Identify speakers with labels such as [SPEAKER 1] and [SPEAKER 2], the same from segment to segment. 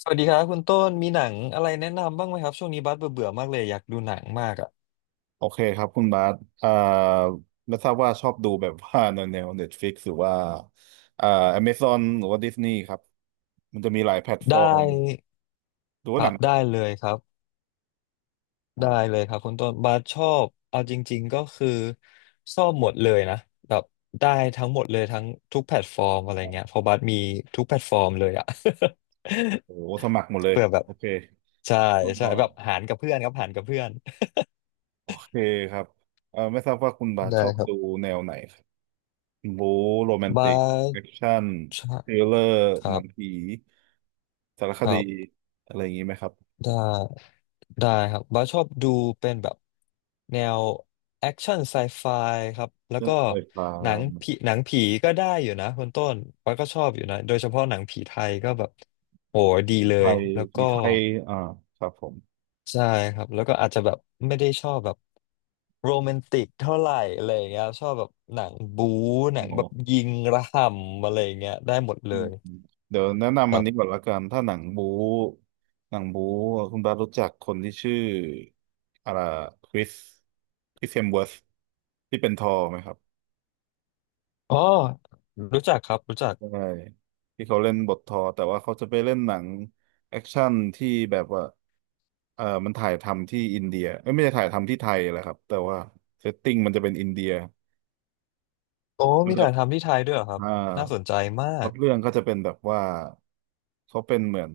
[SPEAKER 1] สวัสดีครับคุณต้นมีหนังอะไรแนะนำบ้างไหมครับช่วงนี้บัสเบื่อเบื่อมากเลยอยากดูหนังมากอ่ะ
[SPEAKER 2] โอเคครับคุณบาสเอ่อไม่ทราบว่าชอบดูแบบว่า แนว Netflix หรือว่าเอ่อ Amazon หรือว่า Disney ครับ มันจะมีหลายแพลตฟอ
[SPEAKER 1] ได้
[SPEAKER 2] ร์มดู
[SPEAKER 1] ค
[SPEAKER 2] ว่าห
[SPEAKER 1] รั
[SPEAKER 2] นั
[SPEAKER 1] บ
[SPEAKER 2] ง
[SPEAKER 1] ได้เลยครับ
[SPEAKER 2] อ๋อ
[SPEAKER 1] ได้เลยครับคุณต้นบัสชอบเอาจริงๆก็คือชอบหมดเลยนะแบบได้ทั้งหมดเลยทั้งทุกแพลตฟอร์มอะไรเงี้ยเพราะบัสมีทุกแพลตฟอร์มเลยอ่ะ
[SPEAKER 2] โอ้โหสมัครหมดเล ย
[SPEAKER 1] เพื่อแบบ
[SPEAKER 2] โอเค
[SPEAKER 1] ใช่
[SPEAKER 2] ก
[SPEAKER 1] ใช่
[SPEAKER 2] ็
[SPEAKER 1] แบบหารกับเพื่อนครับหารกับเพื่อน
[SPEAKER 2] โอเคครับไม่ทราบว่าคุณบาส
[SPEAKER 1] ได้
[SPEAKER 2] ชอบ
[SPEAKER 1] ครั
[SPEAKER 2] ดู
[SPEAKER 1] บ
[SPEAKER 2] แนวไหนครับบู๊โรแมน
[SPEAKER 1] บั
[SPEAKER 2] ติก
[SPEAKER 1] ส
[SPEAKER 2] แอคชั่น
[SPEAKER 1] คร
[SPEAKER 2] ท
[SPEAKER 1] บ
[SPEAKER 2] ริลเลอร์
[SPEAKER 1] ครั
[SPEAKER 2] หนังผี
[SPEAKER 1] บ
[SPEAKER 2] สารค
[SPEAKER 1] ครั
[SPEAKER 2] ดี
[SPEAKER 1] บ
[SPEAKER 2] อะไรอย่างนี้ไหมครับ
[SPEAKER 1] ได้ ได้ครับบาสชอบดูเป็นแบบแนวแอคชั่นไซไฟครับแล้ว
[SPEAKER 2] เรื่อ
[SPEAKER 1] ก็
[SPEAKER 2] งไฟฟ้า
[SPEAKER 1] หนังผีก็ได้อยู่นะคุณต้นบาสก็ชอบอยู่นะโดยเฉพาะหนังผีไทยก็แบบโหดี
[SPEAKER 2] ผี
[SPEAKER 1] เล
[SPEAKER 2] ไท
[SPEAKER 1] ย
[SPEAKER 2] ย
[SPEAKER 1] แล้ว
[SPEAKER 2] ผี
[SPEAKER 1] ก็
[SPEAKER 2] ไทยอ่าครับผม
[SPEAKER 1] ใช่ครับแล้วก็อาจจะแบบไม่ได้ชอบแบบโรแมนติกเท่าไหร่อะไรอย่างเงี้ยชอบแบบหนังบู๊หนั
[SPEAKER 2] อ๋
[SPEAKER 1] งแบบ
[SPEAKER 2] อ
[SPEAKER 1] ยิงระห่ำอะไรอย่างเงี้ยได้หมดเล
[SPEAKER 2] อืม
[SPEAKER 1] ย
[SPEAKER 2] เดี๋ยวแนะนำอันนี้ก่อนละกันถ้าหนังบู๊คุณบาสรู้จักคนที่ชื่ออะไรคริสคริสเฮมเวิร์ธที่เป็นทอร์ไหมครับ
[SPEAKER 1] อ๋อรู้จักครับรู้จัก
[SPEAKER 2] ใช่ที่เขาเล่นบททอร์แต่ว่าเขาจะไปเล่นหนังแอคชั่นที่แบบว่าเออมันถ่ายทำที่อินเดียเอ้ยไม่ใช่ถ่ายทำที่ไทยแหละครับแต่ว่าเซตติ้งมันจะเป็นอินเดีย
[SPEAKER 1] โอ้
[SPEAKER 2] มั
[SPEAKER 1] มี
[SPEAKER 2] นจะ
[SPEAKER 1] ถ่ายทำที่ไทยด้วยเหรอครับ
[SPEAKER 2] อ่า
[SPEAKER 1] น่าสนใจมา
[SPEAKER 2] พล็อ
[SPEAKER 1] ก
[SPEAKER 2] ตเรื่องก็จะเป็นแบบว่าเขาเป็นเหมือน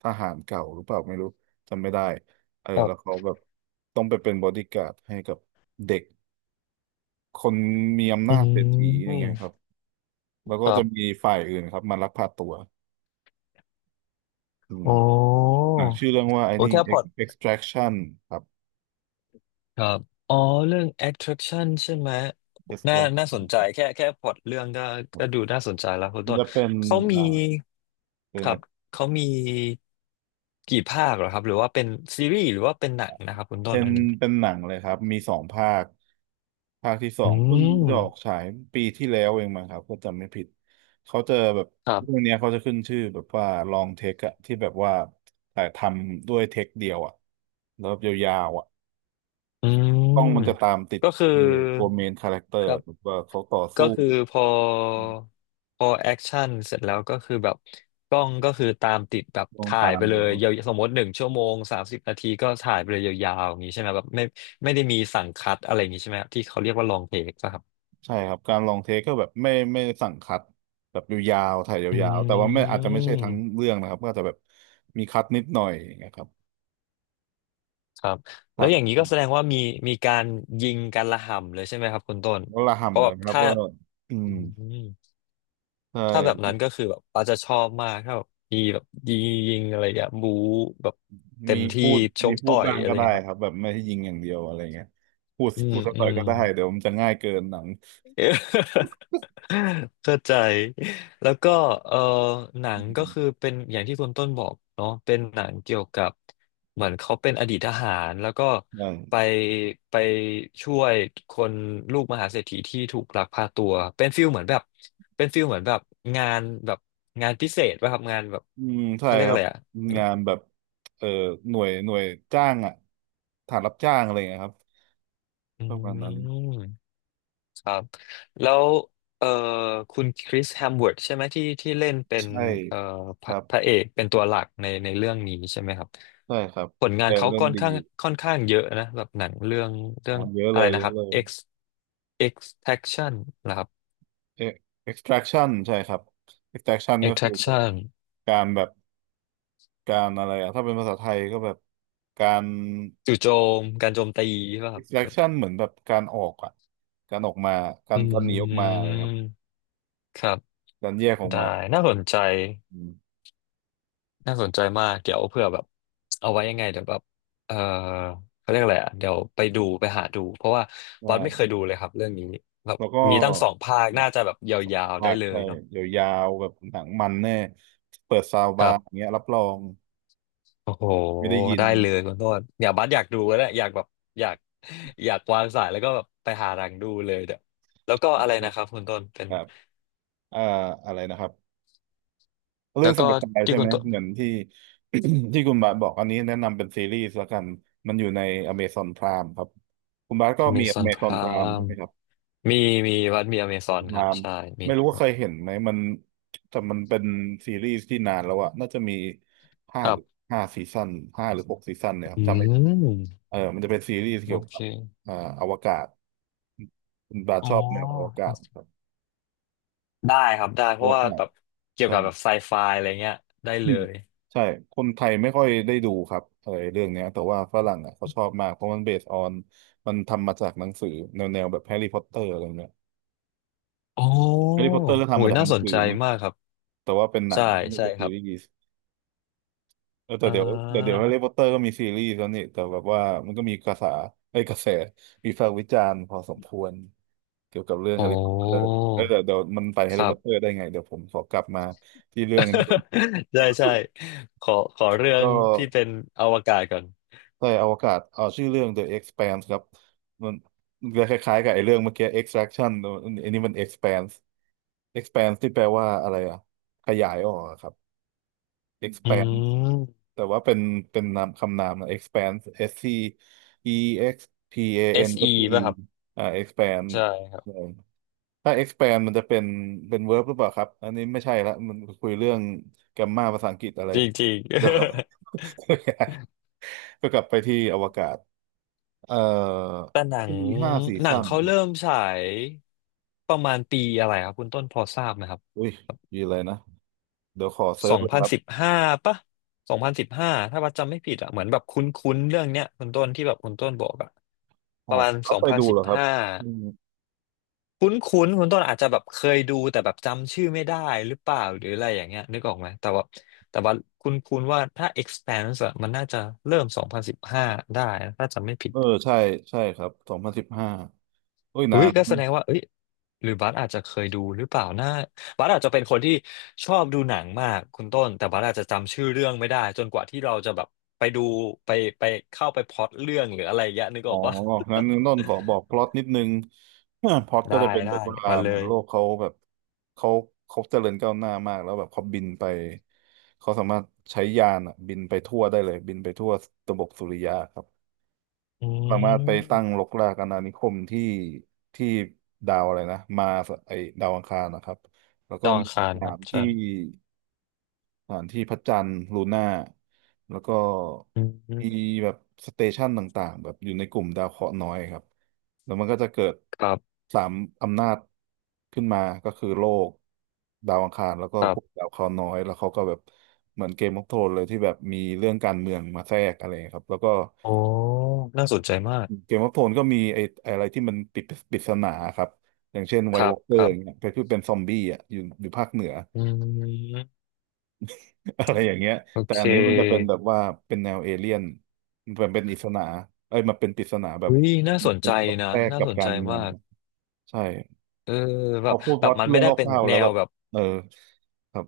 [SPEAKER 2] ทหารเก่าหรือเปล่าไม่รู้จำไม่ได้เออแล้วเขาแบบต้องไปเป็นบอดี้การ์ดให้กับเด็กคนมีอำ
[SPEAKER 1] อื
[SPEAKER 2] นาจเศรษฐีอย่างเงี้ย
[SPEAKER 1] ม
[SPEAKER 2] ครับแล้ว
[SPEAKER 1] ค
[SPEAKER 2] ก็
[SPEAKER 1] รั
[SPEAKER 2] จะ
[SPEAKER 1] บ
[SPEAKER 2] มีฝ่ายอื่นครับมาลักพาตัวอืม
[SPEAKER 1] อ๋อ
[SPEAKER 2] หนังชื่อเรื่องว่าไอ้
[SPEAKER 1] โอ้
[SPEAKER 2] นี่
[SPEAKER 1] แค่พล็อ ต
[SPEAKER 2] Extraction ครับ
[SPEAKER 1] ครับอ๋อเรื่อง attraction ใช่ไหมน่า
[SPEAKER 2] Extraction
[SPEAKER 1] น่าสนใจแค่พล็อตเรื่องก็
[SPEAKER 2] ครั
[SPEAKER 1] ก็
[SPEAKER 2] บ
[SPEAKER 1] ดูน่าสนใจแล้วคุณ
[SPEAKER 2] มัน
[SPEAKER 1] ต้น
[SPEAKER 2] จะเป็น
[SPEAKER 1] เขามี
[SPEAKER 2] อ่าเป็
[SPEAKER 1] ค
[SPEAKER 2] นอะ
[SPEAKER 1] รั
[SPEAKER 2] ไร
[SPEAKER 1] บเขามีกี่ภาคเหรอครับหรือว่าเป็นซีรีส์หรือว่าเป็นหนังนะครับคุณต้น
[SPEAKER 2] เป็น
[SPEAKER 1] อันนี้
[SPEAKER 2] เป็นหนังเลยครับมีสองภาคภาคที่สอ
[SPEAKER 1] อื
[SPEAKER 2] งเพิ่ง
[SPEAKER 1] ม
[SPEAKER 2] จะออกฉายปีที่แล้วเองมั้งครับก็จำไม่ผิดเขาจะแบบ
[SPEAKER 1] ครั
[SPEAKER 2] เรื่อง
[SPEAKER 1] บ
[SPEAKER 2] เนี้ยเขาจะขึ้นชื่อแบบว่าลองเทคอะที่แบบว่าถ่ายทำด้วยเทคเดียวอะแล้วแบบยาวๆอะ
[SPEAKER 1] อื
[SPEAKER 2] กล้อง
[SPEAKER 1] ม
[SPEAKER 2] มันจะตามติด
[SPEAKER 1] ก็คือ
[SPEAKER 2] ตัวเมนคาแรคเตอ
[SPEAKER 1] ค
[SPEAKER 2] ร์
[SPEAKER 1] รับ
[SPEAKER 2] แบบว่าเขาต่อ
[SPEAKER 1] ก็
[SPEAKER 2] สู้
[SPEAKER 1] คือพอ
[SPEAKER 2] อืม
[SPEAKER 1] พอแอคชั่นเสร็จแล้วก็คือแบบกล้องก็คือตามติดแบบ
[SPEAKER 2] ลอง
[SPEAKER 1] ถ่าย
[SPEAKER 2] ตา
[SPEAKER 1] ไป
[SPEAKER 2] ม
[SPEAKER 1] เล
[SPEAKER 2] เลย
[SPEAKER 1] ย
[SPEAKER 2] ครับ
[SPEAKER 1] ยาวสมมติ1 ชั่วโมง 30 นาทีก็ถ่ายไปเลยยาวๆอย่างนี้ใช่ไหมแบบไม่ไม่ได้มีสั่งคัดอะไรอย่างนี้ใช่ไหมครับที่เขาเรียกว่าลองเทคครับ
[SPEAKER 2] ใช่ครับการลองเทคก็แบบไม่สั่งคัดแบบยาวๆถ่าย
[SPEAKER 1] อื
[SPEAKER 2] ยาวๆแต่ว่าไม่อาจจะไม่ใช่ทั้ง
[SPEAKER 1] ม
[SPEAKER 2] เรื่องนะครับก็อาจจะแบบมีคัดนิดหน่อยนะครับ
[SPEAKER 1] ครับแล้
[SPEAKER 2] ผั
[SPEAKER 1] ว
[SPEAKER 2] ก
[SPEAKER 1] อย่างนี้ก็แสดงว่ามีมีการยิงการระห่ำเลยใช่ไหมครับคุณต้น
[SPEAKER 2] วะละ
[SPEAKER 1] เพราะ
[SPEAKER 2] หำ
[SPEAKER 1] แบ
[SPEAKER 2] เล
[SPEAKER 1] บ
[SPEAKER 2] ยครับ
[SPEAKER 1] ถ้า
[SPEAKER 2] ก็อื
[SPEAKER 1] อื
[SPEAKER 2] ม
[SPEAKER 1] ม
[SPEAKER 2] ใช
[SPEAKER 1] ถ้าแบบ
[SPEAKER 2] ่
[SPEAKER 1] นั้นก็คือแบบป้าจะชอบมากถ้าแบบมีแบบยิงอะไรอย่างเงี้ยบู๊แบบเต็
[SPEAKER 2] มี
[SPEAKER 1] มที่
[SPEAKER 2] พูด
[SPEAKER 1] ช
[SPEAKER 2] มี
[SPEAKER 1] ก
[SPEAKER 2] พู
[SPEAKER 1] ต่
[SPEAKER 2] ด
[SPEAKER 1] อย
[SPEAKER 2] บ้าง
[SPEAKER 1] อะไร
[SPEAKER 2] ก็ได้
[SPEAKER 1] เงี้ยครั
[SPEAKER 2] ค
[SPEAKER 1] บ
[SPEAKER 2] รับแบบไม่ให้ยิงอย่างเดียวอะไรเงี้ยพูด
[SPEAKER 1] อืม
[SPEAKER 2] พูดสัก
[SPEAKER 1] อื
[SPEAKER 2] หน่อย
[SPEAKER 1] ม
[SPEAKER 2] ก็ได้เดี๋ยวมันจะง่ายเกินหนัง
[SPEAKER 1] เออ เข้าใจ แล้วก็เออหนั
[SPEAKER 2] อื
[SPEAKER 1] งก็คือ
[SPEAKER 2] ม
[SPEAKER 1] เป็นอย่างที่คุณต้นบอกเนาะเป็นหนังเกี่ยวกับเหมือนเขาเป็นอดีตทหารแล้วก็ไป
[SPEAKER 2] ใช่
[SPEAKER 1] ไปช่วยคนลูกมหาเศรษฐีที่ถูกลักพาตัวเป็นฟิลเหมือนแบบเป็นฟิลเหมือนแบบงานแบบงานพิเศษป่ะครับงานแบบ
[SPEAKER 2] อืมใช่
[SPEAKER 1] เขาเรียก
[SPEAKER 2] ครั
[SPEAKER 1] อะ
[SPEAKER 2] บ
[SPEAKER 1] ไรอ่ะ
[SPEAKER 2] งานแบบเอ่อหน่วยจ้างอ่ะฐานรับจ้างอะไรเงี้ยครับประมาณนั้
[SPEAKER 1] อื
[SPEAKER 2] น
[SPEAKER 1] ม ครับแล้วเอ่อคุณคริสแฮมเวิร์ดใช่ไหมที่เล่นเป็น
[SPEAKER 2] ใช่
[SPEAKER 1] เอ่อพ
[SPEAKER 2] ค
[SPEAKER 1] ระ
[SPEAKER 2] รับ
[SPEAKER 1] พระเอกเป็นตัวหลักในเรื่องนี้ใช่ไหมครับ
[SPEAKER 2] ใช่ครับ
[SPEAKER 1] ผลงาน
[SPEAKER 2] แต่
[SPEAKER 1] เขา
[SPEAKER 2] เล่น
[SPEAKER 1] ค่อน
[SPEAKER 2] ดี
[SPEAKER 1] ข้า
[SPEAKER 2] อ
[SPEAKER 1] ง
[SPEAKER 2] ยู่
[SPEAKER 1] ค่อนข้างเยอะนะแบบหนังเรื่องเรื่
[SPEAKER 2] อ๋
[SPEAKER 1] อ
[SPEAKER 2] อ
[SPEAKER 1] ง
[SPEAKER 2] เยอะ
[SPEAKER 1] อะ
[SPEAKER 2] เล
[SPEAKER 1] ไร
[SPEAKER 2] ย
[SPEAKER 1] นะ
[SPEAKER 2] เย
[SPEAKER 1] ค
[SPEAKER 2] อะ
[SPEAKER 1] รับ
[SPEAKER 2] เลย
[SPEAKER 1] X Extraction นะครับ
[SPEAKER 2] เอ็ก extraction ใช่ครับ extraction ก็คือแบบ
[SPEAKER 1] Extraction
[SPEAKER 2] การแบบ การอะไรอะถ้าเป็นภาษาไทยก็แบบการ
[SPEAKER 1] จู่โจมการโจมตีใช่ป่ะครับ
[SPEAKER 2] extraction เหมือนแบบการออกอะการออกมากา
[SPEAKER 1] อื
[SPEAKER 2] รการหนีออกมาเลยครับ
[SPEAKER 1] มครับ
[SPEAKER 2] การแยกออก
[SPEAKER 1] ได้
[SPEAKER 2] มา
[SPEAKER 1] น่า
[SPEAKER 2] แบ
[SPEAKER 1] ส
[SPEAKER 2] บ
[SPEAKER 1] นใจ
[SPEAKER 2] อืม
[SPEAKER 1] น่าสนใจมากเดี๋ยวเผื่อแบบเอาไว้ยังไงเดี๋ยวแบบ เออเขาเรียกอะไรอ่ะเดี๋ยวไปดูไปหาดูเพราะว่า
[SPEAKER 2] ใ
[SPEAKER 1] วัดไม่เคย
[SPEAKER 2] ช่
[SPEAKER 1] ดูเลยครับเรื่องนี้แบบ
[SPEAKER 2] แล้วก็
[SPEAKER 1] มีตั้ง2 ภาค
[SPEAKER 2] แบ
[SPEAKER 1] น่า
[SPEAKER 2] บ
[SPEAKER 1] จะแบบ
[SPEAKER 2] สอง
[SPEAKER 1] ยาวๆได้
[SPEAKER 2] ภาค
[SPEAKER 1] เลย
[SPEAKER 2] ใช่
[SPEAKER 1] เนาะ
[SPEAKER 2] ยาวๆแบบหนังมันแน่เปิดซาว
[SPEAKER 1] ค
[SPEAKER 2] บา
[SPEAKER 1] รั
[SPEAKER 2] ร์อย่าง
[SPEAKER 1] บ
[SPEAKER 2] เงี้ยรับรอง
[SPEAKER 1] โอ้โห
[SPEAKER 2] ไม่ได้ยิน
[SPEAKER 1] ได้เลยคุณโทษอย่าบัสอยากดูแล้วเนี่ยอยากแบบอยากอยากวางสายแล้วก็แบบไปหารังดูเลยเดี๋ยวแล้วก็อะไรนะครับคุณต้นเป็น
[SPEAKER 2] แบบเอ่ออะไรนะครับ
[SPEAKER 1] แล้
[SPEAKER 2] เรื่อ
[SPEAKER 1] ว
[SPEAKER 2] งส
[SPEAKER 1] ก็
[SPEAKER 2] มัไฟ
[SPEAKER 1] ที่
[SPEAKER 2] ใช่
[SPEAKER 1] คุ
[SPEAKER 2] ไห
[SPEAKER 1] ณ
[SPEAKER 2] ม
[SPEAKER 1] ต้น
[SPEAKER 2] เหมือนที่ ที่คุณบาสบอกอันนี้แนะนำเป็นซีรีส์ละกัน มันอยู่ใน Amazon Prime ครับ คุณบาสก็มี
[SPEAKER 1] Amazon
[SPEAKER 2] Amazon Prime ใช่
[SPEAKER 1] Prime
[SPEAKER 2] ไหมครับ
[SPEAKER 1] มีมีวัดมี Amazon
[SPEAKER 2] Amazon
[SPEAKER 1] ครับ
[SPEAKER 2] Prime
[SPEAKER 1] ใช่มี
[SPEAKER 2] ไม่รู้ว่าเคยเห็นไหมมันแต่มันเป็นซีรีส์ที่นานแล้วอะน่าจะมีห้า
[SPEAKER 1] ครั
[SPEAKER 2] หรือ
[SPEAKER 1] บ
[SPEAKER 2] ห้าซีซั่นห้าหรือหกซีซั่นเนี่ยครับ
[SPEAKER 1] อื
[SPEAKER 2] จำไม่
[SPEAKER 1] ม
[SPEAKER 2] เออมันจะเป็นซีรีส์
[SPEAKER 1] โอ
[SPEAKER 2] เกี่ยว
[SPEAKER 1] เค
[SPEAKER 2] กับอ่าอวกาศ คุณบาส
[SPEAKER 1] อ๋อ
[SPEAKER 2] ชอบแนวอวกาศครับ
[SPEAKER 1] ได้ครับได้เพราะว่าแบ
[SPEAKER 2] Walkman
[SPEAKER 1] บเกี่ยว
[SPEAKER 2] ใช่
[SPEAKER 1] กับแบบไซไฟอะไรเงี้ยได้
[SPEAKER 2] อื
[SPEAKER 1] เล
[SPEAKER 2] ม
[SPEAKER 1] ย
[SPEAKER 2] ใช่คนไทยไม่ค่อยได้ดูครับเออเรื่องเนี้ยแต่ว่าฝรั่งอ่ะเขาชอบมากเพราะมันเบสออนมันทำมาจากหนังสือแนวแบบแฮร์รี่พอตเตอร์อะไรเงี้ย
[SPEAKER 1] โอ้
[SPEAKER 2] แฮร์รี่พอตเตอร์ก็
[SPEAKER 1] โห
[SPEAKER 2] ทำมา
[SPEAKER 1] ย
[SPEAKER 2] จาก
[SPEAKER 1] น่า
[SPEAKER 2] หนัง
[SPEAKER 1] สน
[SPEAKER 2] สื
[SPEAKER 1] ใจ
[SPEAKER 2] อเนาะ
[SPEAKER 1] มากครับ
[SPEAKER 2] แต่ว่าเป็นหนั
[SPEAKER 1] ใช่
[SPEAKER 2] งไม่
[SPEAKER 1] ใช่
[SPEAKER 2] ใช่
[SPEAKER 1] ค
[SPEAKER 2] ซี
[SPEAKER 1] รับ
[SPEAKER 2] รีส์เออแต่
[SPEAKER 1] อ่
[SPEAKER 2] เดี๋ยวแต่เดี๋ยว
[SPEAKER 1] า
[SPEAKER 2] แฮร์รี่พอตเตอร์ก็มีซีรีส์แล้วนี่แต่แบบว่ามันก็มีกระแสไอ้ยกระแสวิพากษ์วิจารณ์พอสมควรเกี่ยวกับเรื่อง
[SPEAKER 1] โอ
[SPEAKER 2] แฮร์รี่พอตเตอร์
[SPEAKER 1] ้
[SPEAKER 2] เออเดี๋ยวมันไปแฮ
[SPEAKER 1] ค
[SPEAKER 2] ร์รี่
[SPEAKER 1] รั
[SPEAKER 2] พอ
[SPEAKER 1] บ
[SPEAKER 2] ตเตอร์ได้ไงเดี๋ยวผมขอกลับมาที่เรื่องนี้ก่อน
[SPEAKER 1] ใช่ใช่ขอเรื่อง
[SPEAKER 2] ก็
[SPEAKER 1] ที่เป็นอวกาศก่อน
[SPEAKER 2] ใช่อวกาศเอาชื่อเรื่อง The Expanse ครับมันมันจะคล้ายๆกับไอ้เรื่องเมื่อกี้ Extraction อันนี้มัน Expanse Expanse ที่แปลว่าอะไรอ่ะขยายออกอะครับ
[SPEAKER 1] อื
[SPEAKER 2] Expanse
[SPEAKER 1] ม
[SPEAKER 2] แต่ว่าเป็นนามคำนามนะ Expanse S C E X P A N
[SPEAKER 1] SE
[SPEAKER 2] S E อ
[SPEAKER 1] ป่ะครับ
[SPEAKER 2] อ่า Expand
[SPEAKER 1] ใช่ครั
[SPEAKER 2] ใช่
[SPEAKER 1] บ
[SPEAKER 2] ถ้า Expand มันจะเป็น verb หรือเปล่าครับอันนี้ไม่ใช่ละมันคุยเรื่องแกมมาภาษาอังกฤษอะไร
[SPEAKER 1] จริงจริง
[SPEAKER 2] เดี๋ยว ก็กลับไปที่อวกาศ เอ่อ
[SPEAKER 1] แต่หนัง
[SPEAKER 2] มีห้าซี
[SPEAKER 1] หนัง
[SPEAKER 2] ซั่น
[SPEAKER 1] เขา
[SPEAKER 2] ครับ
[SPEAKER 1] เริ่มฉายประมาณปีอะไรครับคุณต้นพอทราบไหมครับ
[SPEAKER 2] อุ้ยมีอะไรนะเดี๋ยวขอเซิ
[SPEAKER 1] ส
[SPEAKER 2] ร์ช
[SPEAKER 1] อง
[SPEAKER 2] เลย
[SPEAKER 1] พั
[SPEAKER 2] ค
[SPEAKER 1] น
[SPEAKER 2] รับ
[SPEAKER 1] สิบห้าปะสองพันสิบห้าถ้าว่าจำไม่ผิดอะเหมือนแบบคุ้นๆเรื่องเนี้ยคุณต้นที่แบบคุณต้นบอกอะป
[SPEAKER 2] อ๋อ
[SPEAKER 1] ระมาณส
[SPEAKER 2] เขา
[SPEAKER 1] อง
[SPEAKER 2] เคย
[SPEAKER 1] พัน
[SPEAKER 2] ดู
[SPEAKER 1] สิ
[SPEAKER 2] เห
[SPEAKER 1] บ
[SPEAKER 2] รอครับ
[SPEAKER 1] ห้า
[SPEAKER 2] อืม
[SPEAKER 1] คุ้นๆคุณต้นอาจจะแบบเคยดูแต่แบบจำชื่อไม่ได้หรือเปล่าหรืออะไรอย่างเงี้ยนึกออกไหมแต่ว่าคุ้นๆว่าถ้า expanse อะมันน่าจะเริ่มสองพันสิบห้าได้นะถ้าจำไม่ผิด
[SPEAKER 2] เออใช่ใช่ครับ2015อุ้ย
[SPEAKER 1] อุ้
[SPEAKER 2] นา
[SPEAKER 1] ย
[SPEAKER 2] น
[SPEAKER 1] ก็แสดงว่าเอ้ยหรือบัสอาจจะเคยดูหรือเปล่านะบัสอาจจะเป็นคนที่ชอบดูหนังมากคุณต้นแต่บัสอาจจะจำชื่อเรื่องไม่ได้จนกว่าที่เราจะแบบไปดูไปไปเข้าไปพล็อตเรื่องหรืออะไรอย่างเงี้ยนึกอ
[SPEAKER 2] อ๋อ
[SPEAKER 1] อกปะ
[SPEAKER 2] งั้นต้นขอบอกพล็อตนิดนึง พล็อตก็
[SPEAKER 1] ได้
[SPEAKER 2] จะเป็น
[SPEAKER 1] ได้
[SPEAKER 2] แบบว่า
[SPEAKER 1] มาเล
[SPEAKER 2] เหมือน
[SPEAKER 1] ย
[SPEAKER 2] โลกเขาแบบเขาเขาเจริญก้าวหน้ามากแล้วแบบเขาบินไปเขาสามารถใช้ยานอะบินไปทั่วได้เลยบินไปทั่วระบบสุริยะครับ
[SPEAKER 1] อื
[SPEAKER 2] สามารถไป
[SPEAKER 1] ม
[SPEAKER 2] ตั้งรกรากอาณานิคมที่ดาวอะไรนะมาร์สไอดาวอังคารนะครับแล้ว
[SPEAKER 1] ด
[SPEAKER 2] ก็
[SPEAKER 1] อง
[SPEAKER 2] มี
[SPEAKER 1] คาร
[SPEAKER 2] ส
[SPEAKER 1] ค
[SPEAKER 2] ถา
[SPEAKER 1] รับ
[SPEAKER 2] น
[SPEAKER 1] ใช่
[SPEAKER 2] ที่สถานที่พระจันทร์ลูน่าแล้วก็
[SPEAKER 1] อืม
[SPEAKER 2] มีแบบสเตชันต่างๆแบบอยู่ในกลุ่มดาวเคราะห์น้อยครับแล้วมันก็จะเกิด
[SPEAKER 1] ครับ
[SPEAKER 2] สามอำนาจขึ้นมาก็คือโลกดาวอังคารแล้วก็
[SPEAKER 1] ครั
[SPEAKER 2] กลุ่ม
[SPEAKER 1] บ
[SPEAKER 2] ดาวเคราะห์น้อยแล้วเขาก็แบบเหมือนเกมออฟโทนเลยที่แบบมีเรื่องการเมืองมาแทรกอะไรครับแล้วก็
[SPEAKER 1] โอ้น่าสนใจมาก
[SPEAKER 2] เกมออฟโทนก็มีไอ้อะไรที่มันปิดปริศนาครับอย่างเช่นไว
[SPEAKER 1] ค
[SPEAKER 2] i t
[SPEAKER 1] รั
[SPEAKER 2] ว
[SPEAKER 1] บ
[SPEAKER 2] อ a l เก
[SPEAKER 1] ค
[SPEAKER 2] อ
[SPEAKER 1] รั
[SPEAKER 2] ร์
[SPEAKER 1] บ
[SPEAKER 2] อย่างเงี้ยไปคือเป็นซอมบี้อ่ะอยู่ภาคเหนือ
[SPEAKER 1] อืม
[SPEAKER 2] อะไรอย่างเงี้ย
[SPEAKER 1] โอ
[SPEAKER 2] แต่
[SPEAKER 1] เค
[SPEAKER 2] อันนี้มันจะเป็นแบบว่าเป็นแนวเอเลี่ยนมันเป็นอิสนาเอ้ยมันเป็นปริศนาแบบ
[SPEAKER 1] อุ้ยน่าสน
[SPEAKER 2] เป็
[SPEAKER 1] ใจ
[SPEAKER 2] นพอด
[SPEAKER 1] นะ
[SPEAKER 2] แทรก
[SPEAKER 1] น่า
[SPEAKER 2] กับ
[SPEAKER 1] สน
[SPEAKER 2] กา
[SPEAKER 1] ใจ
[SPEAKER 2] รเมือ
[SPEAKER 1] มา
[SPEAKER 2] ง
[SPEAKER 1] ก
[SPEAKER 2] ใช่
[SPEAKER 1] เออแบ
[SPEAKER 2] พอ
[SPEAKER 1] บ
[SPEAKER 2] พูดพล็อต
[SPEAKER 1] มันไม่
[SPEAKER 2] เรื่อง
[SPEAKER 1] ได้เป็
[SPEAKER 2] ค
[SPEAKER 1] น
[SPEAKER 2] ร่าวๆ
[SPEAKER 1] แน
[SPEAKER 2] แล้วแบ
[SPEAKER 1] ว
[SPEAKER 2] บ
[SPEAKER 1] แบบ
[SPEAKER 2] เออครับ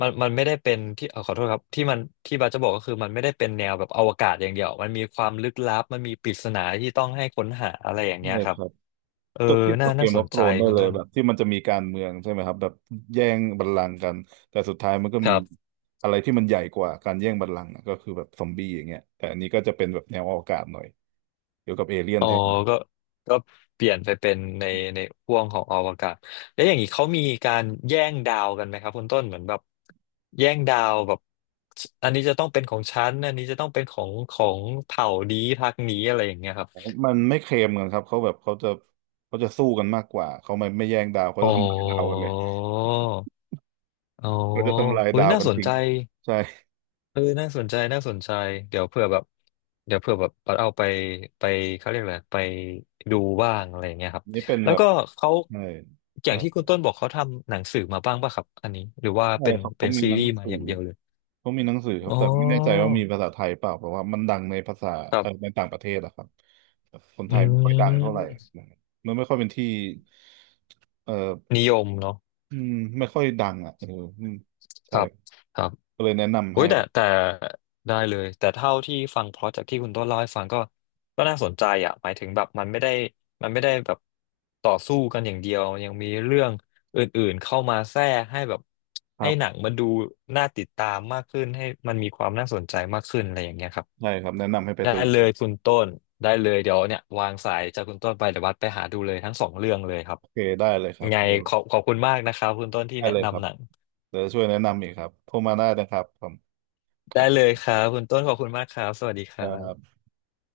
[SPEAKER 1] มันไม่ได้เป็นที่ขอโทษครับที่มันที่บาสจะบอกก็คือมันไม่ได้เป็นแนวแบบอวกาศอย่างเดียวมันมีความลึกลับมันมีปริศนาที่ต้องให้ค้นหาอะไรอย่างเงี้ย
[SPEAKER 2] ใช่
[SPEAKER 1] ครั
[SPEAKER 2] ค
[SPEAKER 1] บ
[SPEAKER 2] รับ
[SPEAKER 1] เออ
[SPEAKER 2] ก็เทียบกับเก
[SPEAKER 1] น่า
[SPEAKER 2] ม
[SPEAKER 1] ส
[SPEAKER 2] วอ r
[SPEAKER 1] น
[SPEAKER 2] โ n
[SPEAKER 1] ใจ
[SPEAKER 2] รนได้
[SPEAKER 1] คุณ
[SPEAKER 2] เลย
[SPEAKER 1] ต้น
[SPEAKER 2] แบบที่มันจะมีการเมืองใช่ไหมครับแบบแย่งบัลลังก์กันแต่สุดท้ายมันก็
[SPEAKER 1] ค
[SPEAKER 2] มี
[SPEAKER 1] รับ
[SPEAKER 2] อะไรที่มันใหญ่กว่าการแย่งบัลลังก์อะก็คือแบบซอมบี้อย่างเงี้ยแต่อันนี้ก็จะเป็นแบบแนวอวกาศหน่อยเกี่ยวกับเอเลี่ยน
[SPEAKER 1] อ๋อ
[SPEAKER 2] แทน
[SPEAKER 1] ก็ก็เปลี่ยนไปเป็นในในห่วงของอวกาศแล้วอย่างนี้เขามีการแย่งดาวกันไหมครับคุณต้นเหมือนแบบแย่งดาวแบบอันนี้จะต้องเป็นของฉันอันนี้จะต้องเป็นของเผ่านี้พรรคนี้อะไรอย่างเงี้ยครับ
[SPEAKER 2] มันไม่เคลมกันครับเขาแบบเขาจะสู้กันมากกว่าเขาไม่แย่งดาวเขา
[SPEAKER 1] อ๋อ
[SPEAKER 2] จะทำลายดาวกันเลย
[SPEAKER 1] อ๋อ
[SPEAKER 2] เขาจะทำลาย
[SPEAKER 1] อุ้ย
[SPEAKER 2] ดาว
[SPEAKER 1] น่า
[SPEAKER 2] กัน
[SPEAKER 1] สน
[SPEAKER 2] ทิ้
[SPEAKER 1] ใจ
[SPEAKER 2] งใช่
[SPEAKER 1] เออน่าสนใจ น่าสนใจ เดี๋ยวเผื่อแบบเดี๋ยวเผื่อแบบเอาไปไปเขาเรียกอะไรไปดูบ้างอะไรอย่างเงี้ยครับ
[SPEAKER 2] อันนี่เป็น
[SPEAKER 1] แล้
[SPEAKER 2] แบ
[SPEAKER 1] ว
[SPEAKER 2] บ
[SPEAKER 1] ก็เขา
[SPEAKER 2] ใช่
[SPEAKER 1] อย่า
[SPEAKER 2] ใช่,
[SPEAKER 1] งที่คุณต้นบอกเขาทำหนังสือมาบ้างป่ะครับ อันนี้ หรือว่า
[SPEAKER 2] ใช่
[SPEAKER 1] เป็น
[SPEAKER 2] ครับเขามี
[SPEAKER 1] ซี
[SPEAKER 2] หนั
[SPEAKER 1] รี
[SPEAKER 2] ง
[SPEAKER 1] ส์มา
[SPEAKER 2] สื
[SPEAKER 1] อ
[SPEAKER 2] อ
[SPEAKER 1] ย่างเดียวเลย
[SPEAKER 2] ก็มีหนังสือครั
[SPEAKER 1] อ๋
[SPEAKER 2] บ
[SPEAKER 1] อ
[SPEAKER 2] แต่ไม่แน่ใจว่ามีภาษาไทยเปล่าเพราะว่ามันดังในภาษา
[SPEAKER 1] ครับ
[SPEAKER 2] ในต่างประเทศนะครับแต่คน
[SPEAKER 1] อื
[SPEAKER 2] ไทยไม่ค่อยดังเท่าไหร่
[SPEAKER 1] ม
[SPEAKER 2] มันไม่ค่อยเป็นที่เอ่อ
[SPEAKER 1] นิยมเนาะ
[SPEAKER 2] อืมไม่ค่อยดังอ่ะเอออืม
[SPEAKER 1] ค
[SPEAKER 2] ใช่
[SPEAKER 1] รับครับ
[SPEAKER 2] ก็เลยแนะนำ
[SPEAKER 1] โอ้
[SPEAKER 2] ให้
[SPEAKER 1] ยแต่ได้เลยแต่เท่าที่ฟังเพราะจากที่คุณต้นเล่าให้ฟังก็น่าสนใจอ่ะหมายถึงแบบมันไม่ได้มันไม่ได้แบบต่อสู้กันอย่างเดียวยังมีเรื่องอื่นๆเข้ามาแทรกให้แบบ
[SPEAKER 2] ค
[SPEAKER 1] ให้
[SPEAKER 2] รั
[SPEAKER 1] หนัง
[SPEAKER 2] บ
[SPEAKER 1] มันดูน่าติดตามมากขึ้นให้มันมีความน่าสนใจมากขึ้นอะไรอย่างเงี้ยครับ
[SPEAKER 2] ใช่ครับแนะนำให้ไป
[SPEAKER 1] ได้
[SPEAKER 2] ดู
[SPEAKER 1] เลยคุณต้นได้เลยเดี๋ยวเนี่ยวางสายจากคุณต้นไปเดี๋ยววัดไปหาดูเลยทั้งสองเรื่องเลยครับ
[SPEAKER 2] โอเคได้เลยครับ
[SPEAKER 1] ไง
[SPEAKER 2] เดี๋ยว
[SPEAKER 1] ขอบคุณมากนะครับคุณต้นที่
[SPEAKER 2] ได้
[SPEAKER 1] แนะ
[SPEAKER 2] เลยครั
[SPEAKER 1] นำ
[SPEAKER 2] บ
[SPEAKER 1] หนัง
[SPEAKER 2] เดี๋ยวจะช่วยแนะนำอีกครับโทรมาได้นะครับผมโอ
[SPEAKER 1] ได้เลยค
[SPEAKER 2] เค
[SPEAKER 1] รับคุณต้นขอบคุณมากครับสวัสดีค
[SPEAKER 2] ค
[SPEAKER 1] รั
[SPEAKER 2] รั
[SPEAKER 1] บ
[SPEAKER 2] บ